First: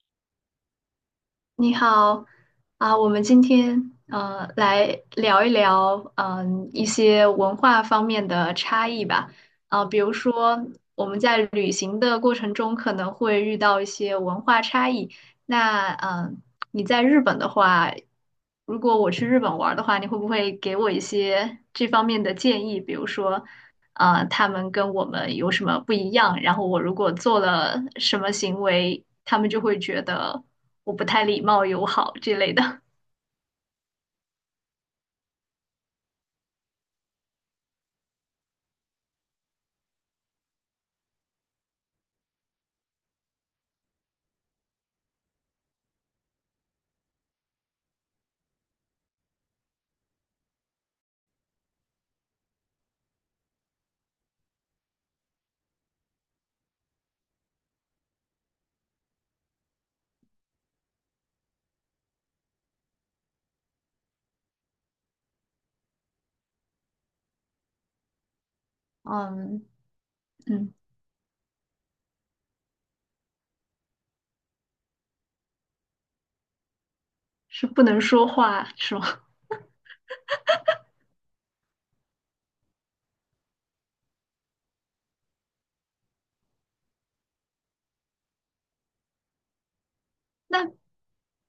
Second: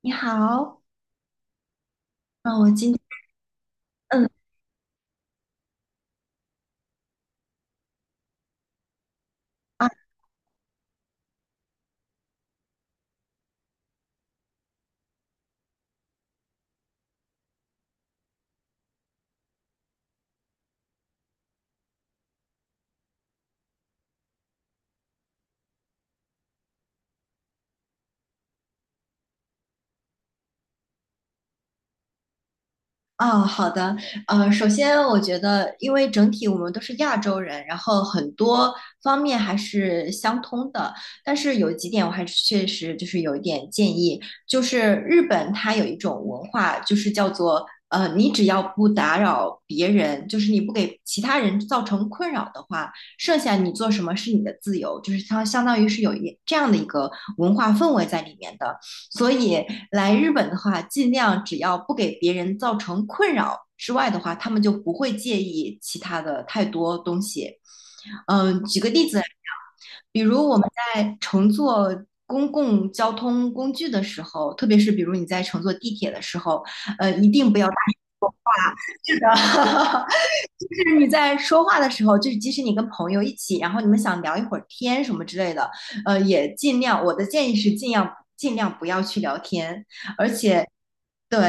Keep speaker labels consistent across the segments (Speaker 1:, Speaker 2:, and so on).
Speaker 1: 你好。
Speaker 2: 你好。
Speaker 1: 嗯，我今
Speaker 2: 我
Speaker 1: 天
Speaker 2: 们今天
Speaker 1: 嗯
Speaker 2: 来聊一聊一些文化方面的差异吧。
Speaker 1: 啊。
Speaker 2: 比如说我们在旅行的过程中可能会遇到一些文化差异。那你在日本的话，如果我去日本玩儿的话，你会不会给我一些这方面的建议？比如说他们跟我们有什么不一样，然后我如果做了什么行为，他们就会觉得我不太礼貌友好之类的。
Speaker 1: 哦，好的。首先我觉得，因为整体我们都是亚洲人，然后很多方面还是相通的，但是有几点我还是确实就是有一点建议，就是日本它有一种文化，就是叫做你只要不打扰别人，就是你不给其他人造成困扰的话，剩下你做什么是你的自由，就是它相当于是这样的一个文化氛围在里面的。所以来日本的话，尽量只要不给别人造成困扰之外的话，他们就不会介意其他的太多东西。嗯，举个 例子来讲，
Speaker 2: 嗯。
Speaker 1: 比如我们
Speaker 2: 嗯，
Speaker 1: 在乘坐公共交通工具的时候，特别是比如你在乘坐地铁的时候，一定不要
Speaker 2: 是
Speaker 1: 打
Speaker 2: 不能说话是
Speaker 1: 是
Speaker 2: 吗？
Speaker 1: 的，就是你在说话的时候，就是即使你跟朋友一起，然后你们想聊一会儿天什么之类的，也尽量，我的建议是尽量尽量不要去聊天，而 且
Speaker 2: 那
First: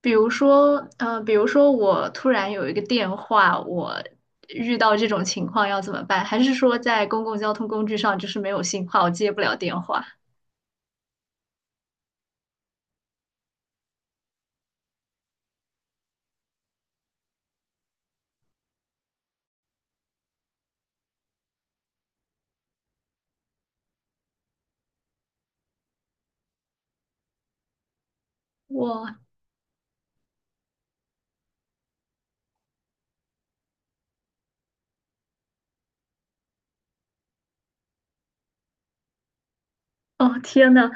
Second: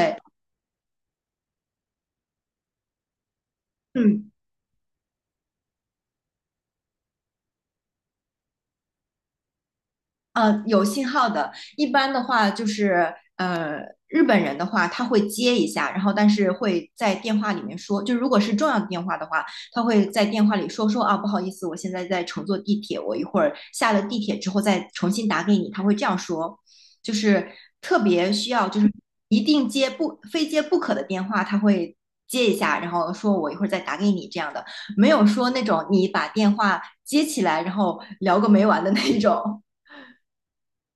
Speaker 2: 比如说，比如说我突然有一个电话，
Speaker 1: 嗯。
Speaker 2: 遇到这种情况要怎么办？还是说在公共交通工具上就是没有信号，接不了电话？
Speaker 1: 有信号的，一般的话就是日本人的话他会接一下，然后但是会在电话里面说，就如果是重要的电话的话，他会在电话里说啊，不好意思，我现在在乘坐地铁，我一会儿下了地铁之后再重新打给你，他会这样说，就是特别需要就是
Speaker 2: 我
Speaker 1: 一定接不非接不可的电话，他会。接一下，然后说我一会儿再打给你这样的，没有说那种你把电话接起来，然后聊个没完的那种。
Speaker 2: 哦，天呐，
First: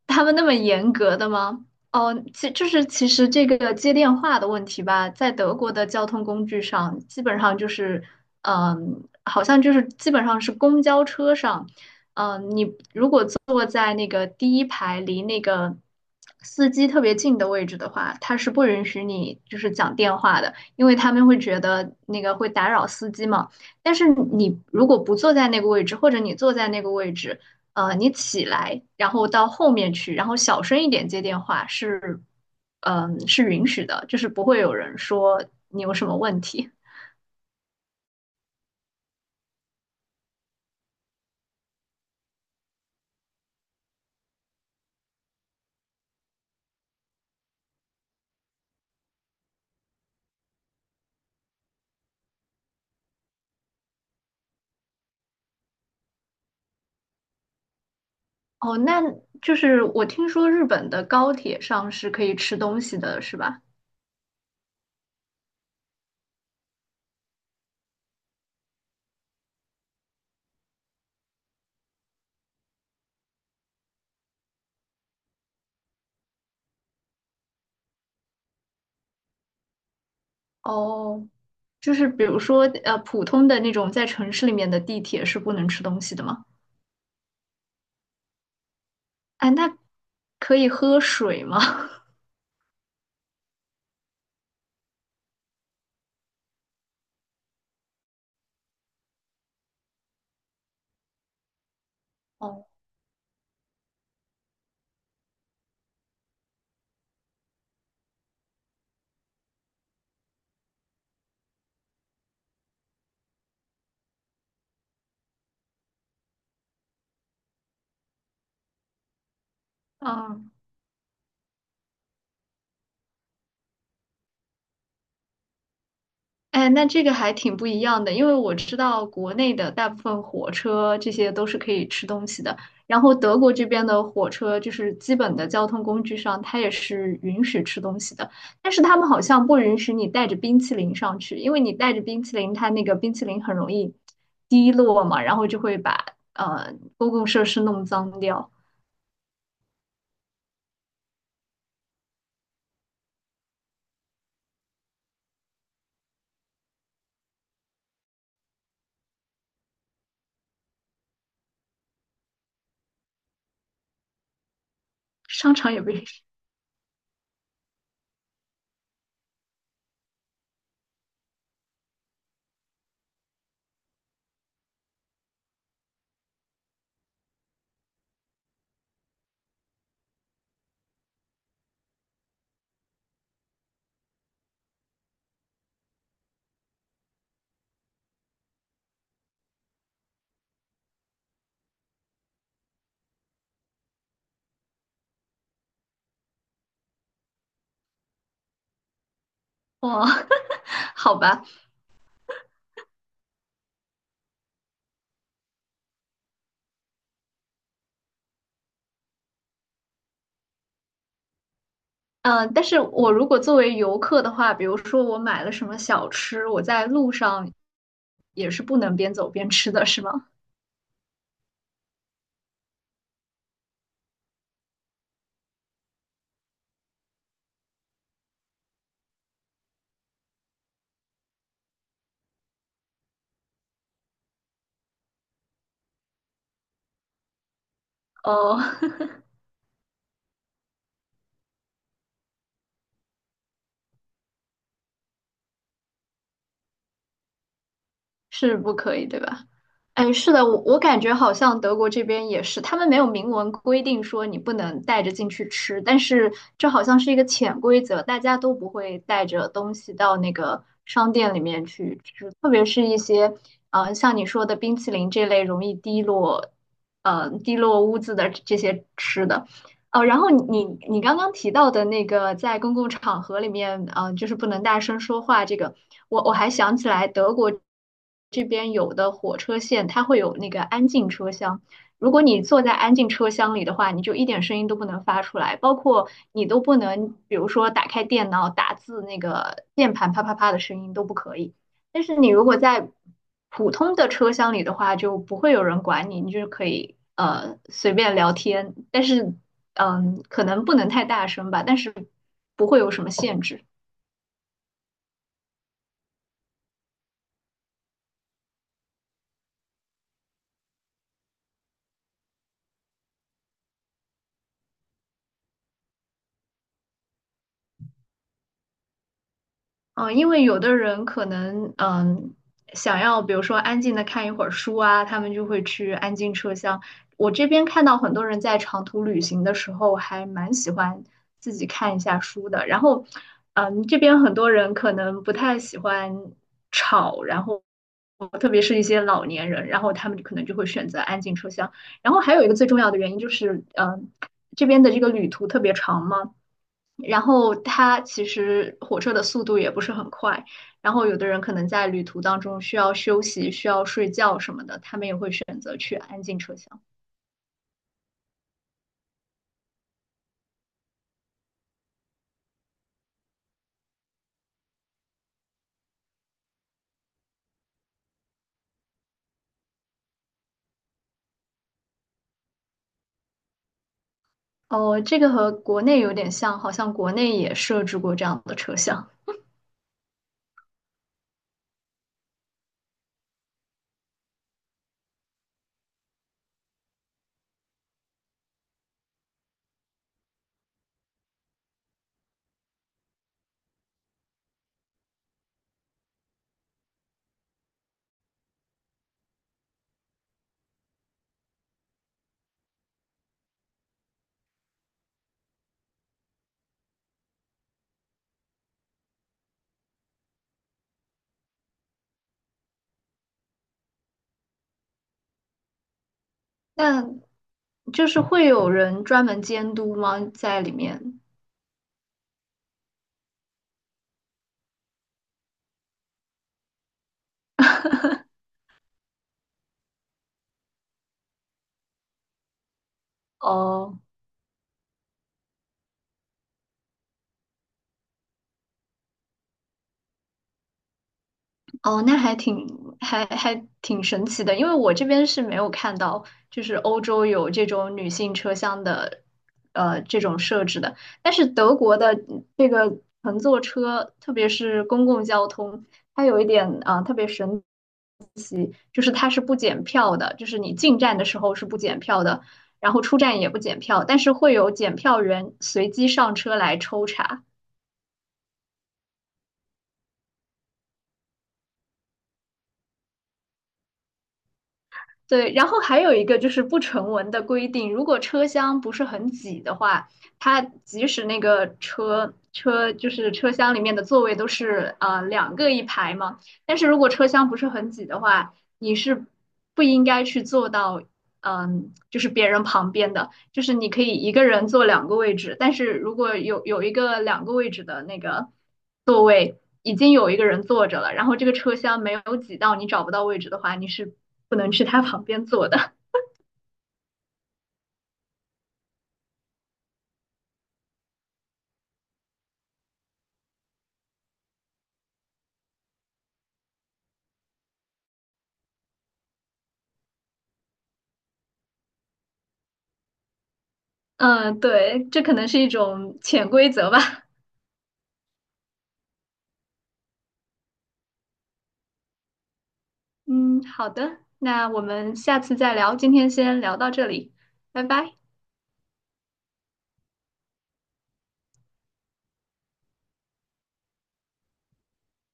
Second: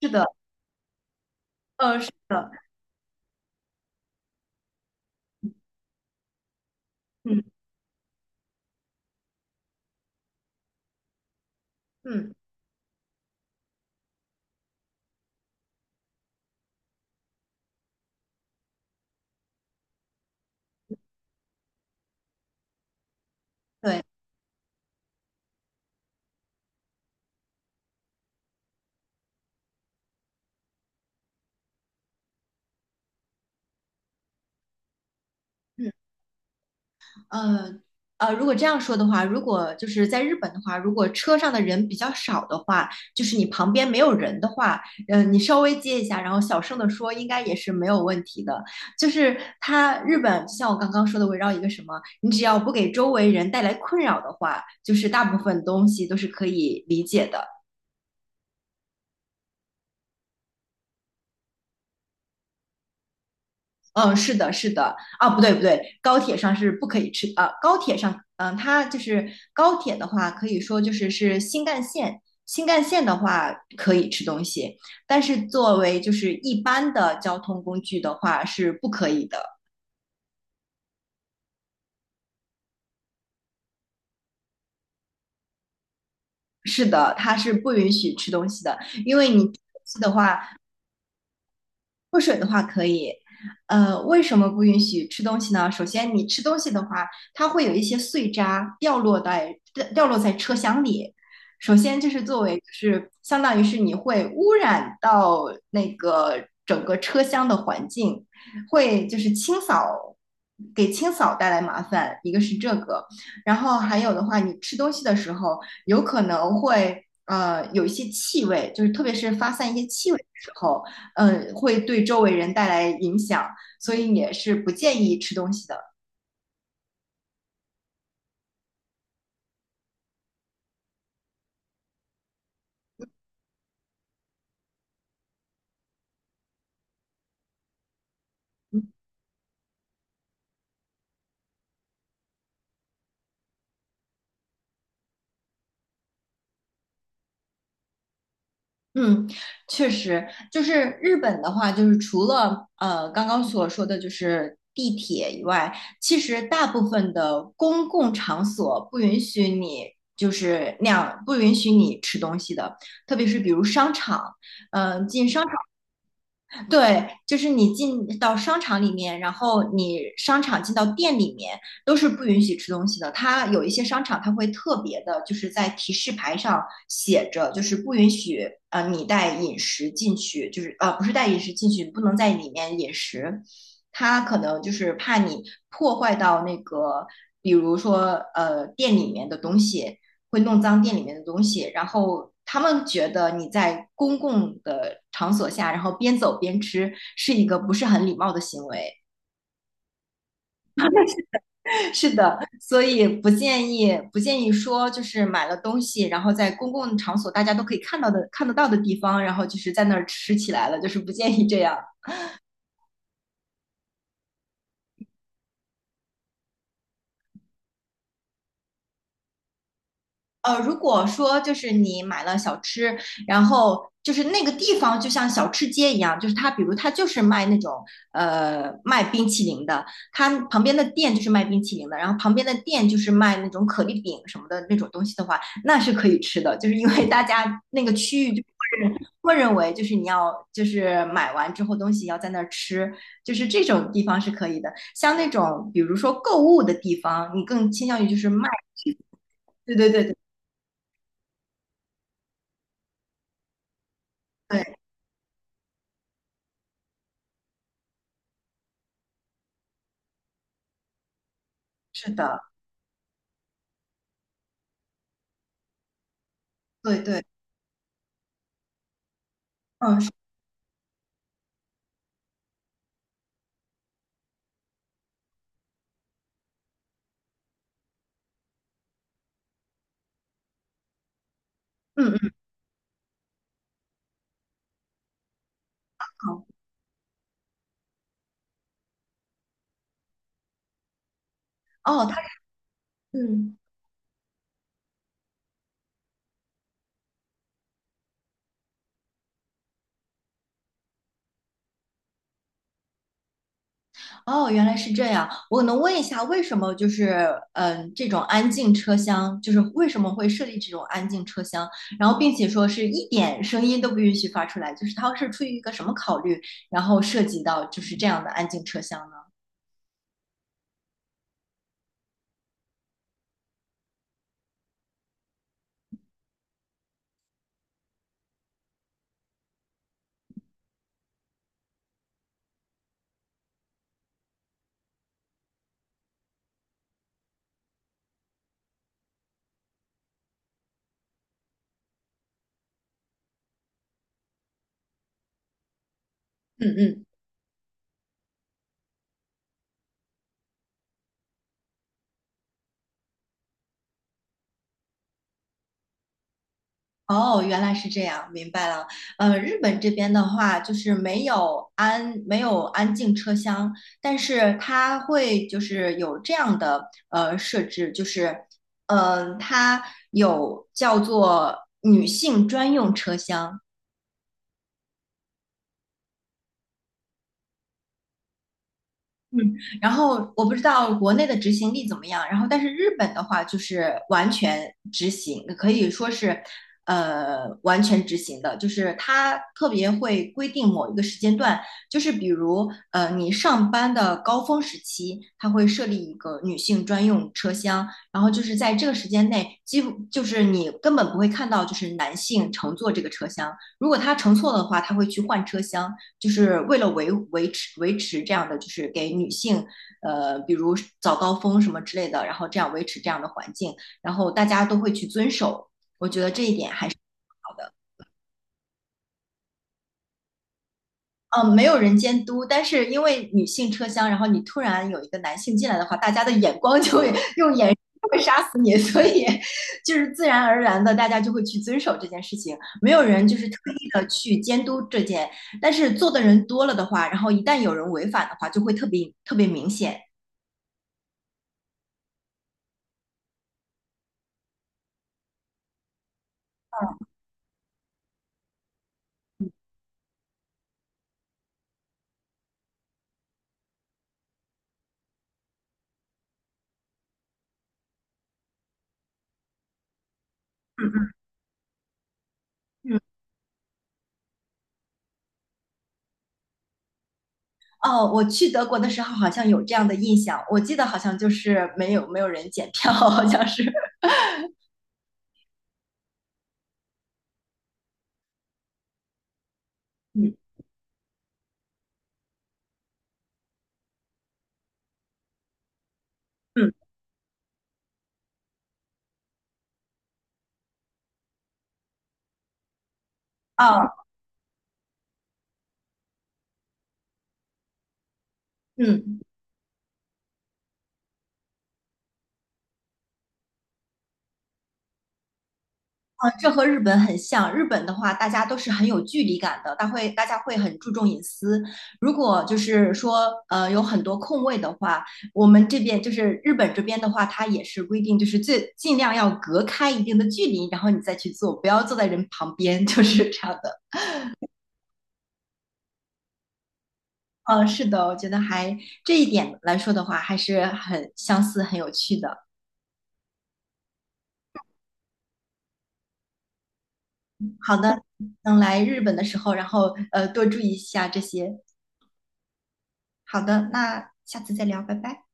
Speaker 1: 是
Speaker 2: 他
Speaker 1: 的。
Speaker 2: 们那么严格的吗？
Speaker 1: 是
Speaker 2: 哦，
Speaker 1: 的。
Speaker 2: 其就是其实这个接电话的问题吧，在德国的交通工具上，基本
Speaker 1: 嗯
Speaker 2: 上就是，嗯，好像就是基本上是公交车上。
Speaker 1: 嗯。
Speaker 2: 嗯，你如果坐在那个第一排离那个司机特别近的位置的话，他是不允许你就是讲电话的，因为他们会觉得那个会打扰司机嘛。但
Speaker 1: 对。
Speaker 2: 是你如果不坐在那个位置，或者你坐在那个位置。呃，你起来，然后到后面去，然后小声一点接电话是，嗯，是允许的，就是不会有人说你
Speaker 1: 嗯
Speaker 2: 有什么问题。
Speaker 1: 呃如果这样说的话，如果就是在日本的话，如果车上的人比较少的话，就是你旁边没有人的话，你稍微接一下，然后小声的说，应该也是没有问题的。就是它日本，就像我刚刚说的，围绕一个什么，你只要不给周围人带来困扰的话，就是大部分东西都是可以理解的。
Speaker 2: 哦，那就是我听说日本的高铁上是可以吃东西的，是吧？
Speaker 1: 嗯，是的，是的，啊，不对，不对，高铁上是不可以吃啊。高铁上，嗯，它就是高铁的话，可以说就是是新干线，新干线的话可以吃东西，但是作为就是一般的交通工具的话是不可以的。
Speaker 2: 哦，就是比如说普通的那种在城市里面的地铁是不能吃东西的吗？
Speaker 1: 是的，它是不允许吃东西的，因为你吃
Speaker 2: 哎，那
Speaker 1: 东西的话，
Speaker 2: 可以喝水吗？
Speaker 1: 喝水的话可以。为什么不允许吃东西呢？首先，你吃东西的话，它会有一些碎渣掉落在车厢里。首先，就是 作为就
Speaker 2: 哦。
Speaker 1: 是相当于是你会污染到那个整个车厢的环境，会就是清扫给清扫带来麻烦，一个是这个，然后还有的话，你吃东西的时候有可能会有一些气味，就是特别是发散一些气味的时
Speaker 2: 嗯。
Speaker 1: 候。嗯，会对周围人带来影响，所以也是不建议吃东西的。
Speaker 2: 哎，那这个还挺不一样的，因为我知道国内的大部分火车这些都是可以吃东西的，然后德国这边的火车就是基本的交通工具上，它也是允许吃东西的，但
Speaker 1: 嗯。
Speaker 2: 是他们好像不允许你带着冰淇淋上去，因为你带着冰淇淋，它那个冰淇淋很容易滴落嘛，然后就会把公共设施弄脏掉。
Speaker 1: 嗯，确实。就是日本的话，就是除了刚刚所说的就是地铁以外，其实大部分的公共场所不允许你就是那样，不允许你吃东西的，特别是比如商场，嗯、进商
Speaker 2: 商场也不允许。
Speaker 1: 对，就是你进到商场里面，然后你商场进到店里面都是不允许吃东西的。它有一些商场，它会特别的，就是在提示牌上写着，就是不允许你带饮食进去，就是不是带饮食进去，不能在里面饮食。它可能就是怕你破坏到那个，比如说店里面的东西，会弄脏店里面的东西，然后他们觉得你在公共的场所下，然后边走边吃是一个不是很礼貌的行为。
Speaker 2: 哇，好吧。
Speaker 1: 是的，所以不建议说就是买了东西，然后在公共场所大家都可以看得到的地方，然后就是在那儿吃起来了，就是不建议这样。
Speaker 2: 嗯，但是我如果作为游客的话，比如说我买了什么小吃，我在路上也是不能边走边吃的，是吗？
Speaker 1: 如果说就是你买了小吃，然后就是那个地方就像小吃街一样，就是它，比如它就是卖那种卖冰淇淋的，它旁边的店就是卖冰淇淋的，然后旁边的店就是卖那种可丽饼什么的那种东西的话，那是可以吃的，就是因为大家那个区域就
Speaker 2: 哦，
Speaker 1: 默认为就是你要就是买完之后东西要在那儿吃，就是这种地方是可以的。像那种比如说购物的地方，你更倾向于就是卖，
Speaker 2: 是不可以，对吧？
Speaker 1: 对对对
Speaker 2: 哎，
Speaker 1: 对。
Speaker 2: 是的，我感觉好像德国这边也是，他们没有明文规定说你不
Speaker 1: 对
Speaker 2: 能带着进去吃，但是这好像是一个潜规则，大家都不会带着东西到那个商店里面去
Speaker 1: 是
Speaker 2: 吃，
Speaker 1: 的，
Speaker 2: 特别是一些，呃，像你说的冰淇淋这类容易滴落，
Speaker 1: 对对。
Speaker 2: 呃，滴落污渍的这些吃的。
Speaker 1: 嗯
Speaker 2: 哦，
Speaker 1: 是
Speaker 2: 然后你刚刚提到的那个在公共场合里面，就是不能大声说话，这个我还想起来，德国这边有的火车线它会有那个安静车厢，如
Speaker 1: 嗯
Speaker 2: 果
Speaker 1: 嗯。
Speaker 2: 你坐在安静车厢里的话，你就一点声音都不能发出来，包括
Speaker 1: 好。
Speaker 2: 你都不能，比如说打开电脑打字那个键盘啪啪啪的声音都不可以。但
Speaker 1: 哦，
Speaker 2: 是
Speaker 1: 他
Speaker 2: 你如果在
Speaker 1: 嗯。
Speaker 2: 普通的车厢里的话，就不会有人管你，你就是可以随便聊天，但是嗯，可能不能太大声吧，但是不会有什么限制。
Speaker 1: 哦，原来是这样。我能问一下，为什么就是这种安静车厢，就是为什么会设立这种安静车厢？然后，并且说是一点声音都不允许发出来，就是它是出于一个什么考虑，然后涉及到就是这样的安静车厢呢？
Speaker 2: 嗯，因为有的人可能想要，比如说安静的看一会儿书啊，他们就会去安静车厢。我这边看到很多人在长途旅行的时候还蛮喜欢自己看一下书的，然后嗯，这边很多人可能不太喜欢吵，然后特别是一些老年人，然后他们可能就会选择安静车厢。然后还有一个最重要的原因就是，这边的这个旅途特别长嘛，
Speaker 1: 嗯嗯。
Speaker 2: 然后它其实火车的速度也不是很快，然后有的人可能在旅途当中需要休息、需要睡觉什么的，他们也会选择去安静车厢。
Speaker 1: 哦，原来是这样，明白了。日本这边的话，就是没有安静车厢，但是它会就是有这样的设置，就是它有叫做女性专用车厢。
Speaker 2: 哦，这个和国内有点像，好像国内也设置过这样的车厢，
Speaker 1: 嗯。然后我不知道国内的执行力怎么样，然后但是日本的话就是完全执行，可以说是，完全执行的，就是它特别会规定某一个时间段，就是比如你上班的高峰时期，它会设立一个女性专用车厢，然后就是在这个时间内，几乎就是你根本不会看到就是男性乘坐这个车厢，如果他乘错的话，他会去换车厢，就是为了维持这样的，就是给女性，比如早高峰什么之类的，然后这样维持这样的环境，然后大家都会去遵守。我觉得这一点还是
Speaker 2: 但
Speaker 1: 好的。
Speaker 2: 就是会有人专门监督吗？在里面？
Speaker 1: 嗯，没有人监督，但是因为女性车厢，然后你突然有一个男性进来的话，大家的眼光就会用眼神就会 杀死你，所以就是自然而然的，大家就会去遵守这件事情，没有人就是特意
Speaker 2: 哦。
Speaker 1: 的去监督这件，但是做的人多了的话，然后一旦有人违反的话，就会特别特别明显。
Speaker 2: 哦，那还挺还挺神奇的，因为我这边是没有看到，就是欧洲有这种女性车厢的，呃，这种设置的。但是德国的这个乘坐车，特别是公共交通，它有一点特别神，就是它是不检票的，就是你
Speaker 1: 嗯。
Speaker 2: 进
Speaker 1: 嗯
Speaker 2: 站的时候是不检票的，然
Speaker 1: 嗯。
Speaker 2: 后出站也不检票，但是会有检票员随机上车来抽查。
Speaker 1: 哦，我去德国的时候好像有这样的印象，我记得好像就是没有人检票，好像是。
Speaker 2: 对，然后还有一个就是不成文的规定，如果车厢不是很挤的话，
Speaker 1: 嗯
Speaker 2: 它即使那个车就是车厢里面的座位都是两个一排嘛，
Speaker 1: 嗯。
Speaker 2: 但是如果车厢不是很挤的话，你是不应该去坐到就是别人旁边的，就是你
Speaker 1: 哦。
Speaker 2: 可以一个人坐两个位置，但是如果有一个两个位置的那个
Speaker 1: 嗯。
Speaker 2: 已经有一个人坐着了，然后这个车厢没有挤到你找不到位置的话，你是不能去他旁边坐的。
Speaker 1: 啊，这和日本很像。日本的话，大家都是很有距离感的，大家会很注重隐私。如果就是说，有很多空位的话，我们这边就是日本这边的话，它也是规定，就是最尽量要隔开一定的距离，然后你再去做，不要坐在人旁边，就是这样的。
Speaker 2: 嗯，对，这可能是一种潜规则吧。
Speaker 1: 嗯，是的，我觉得还这一点来说的话，还是很相似、很有趣的。
Speaker 2: 嗯，好的，那我们下次再聊，今天先聊到这里，
Speaker 1: 好
Speaker 2: 拜
Speaker 1: 的，
Speaker 2: 拜。
Speaker 1: 等来日本的时候，然后多注意一下这些。好的，那下次再聊，拜拜。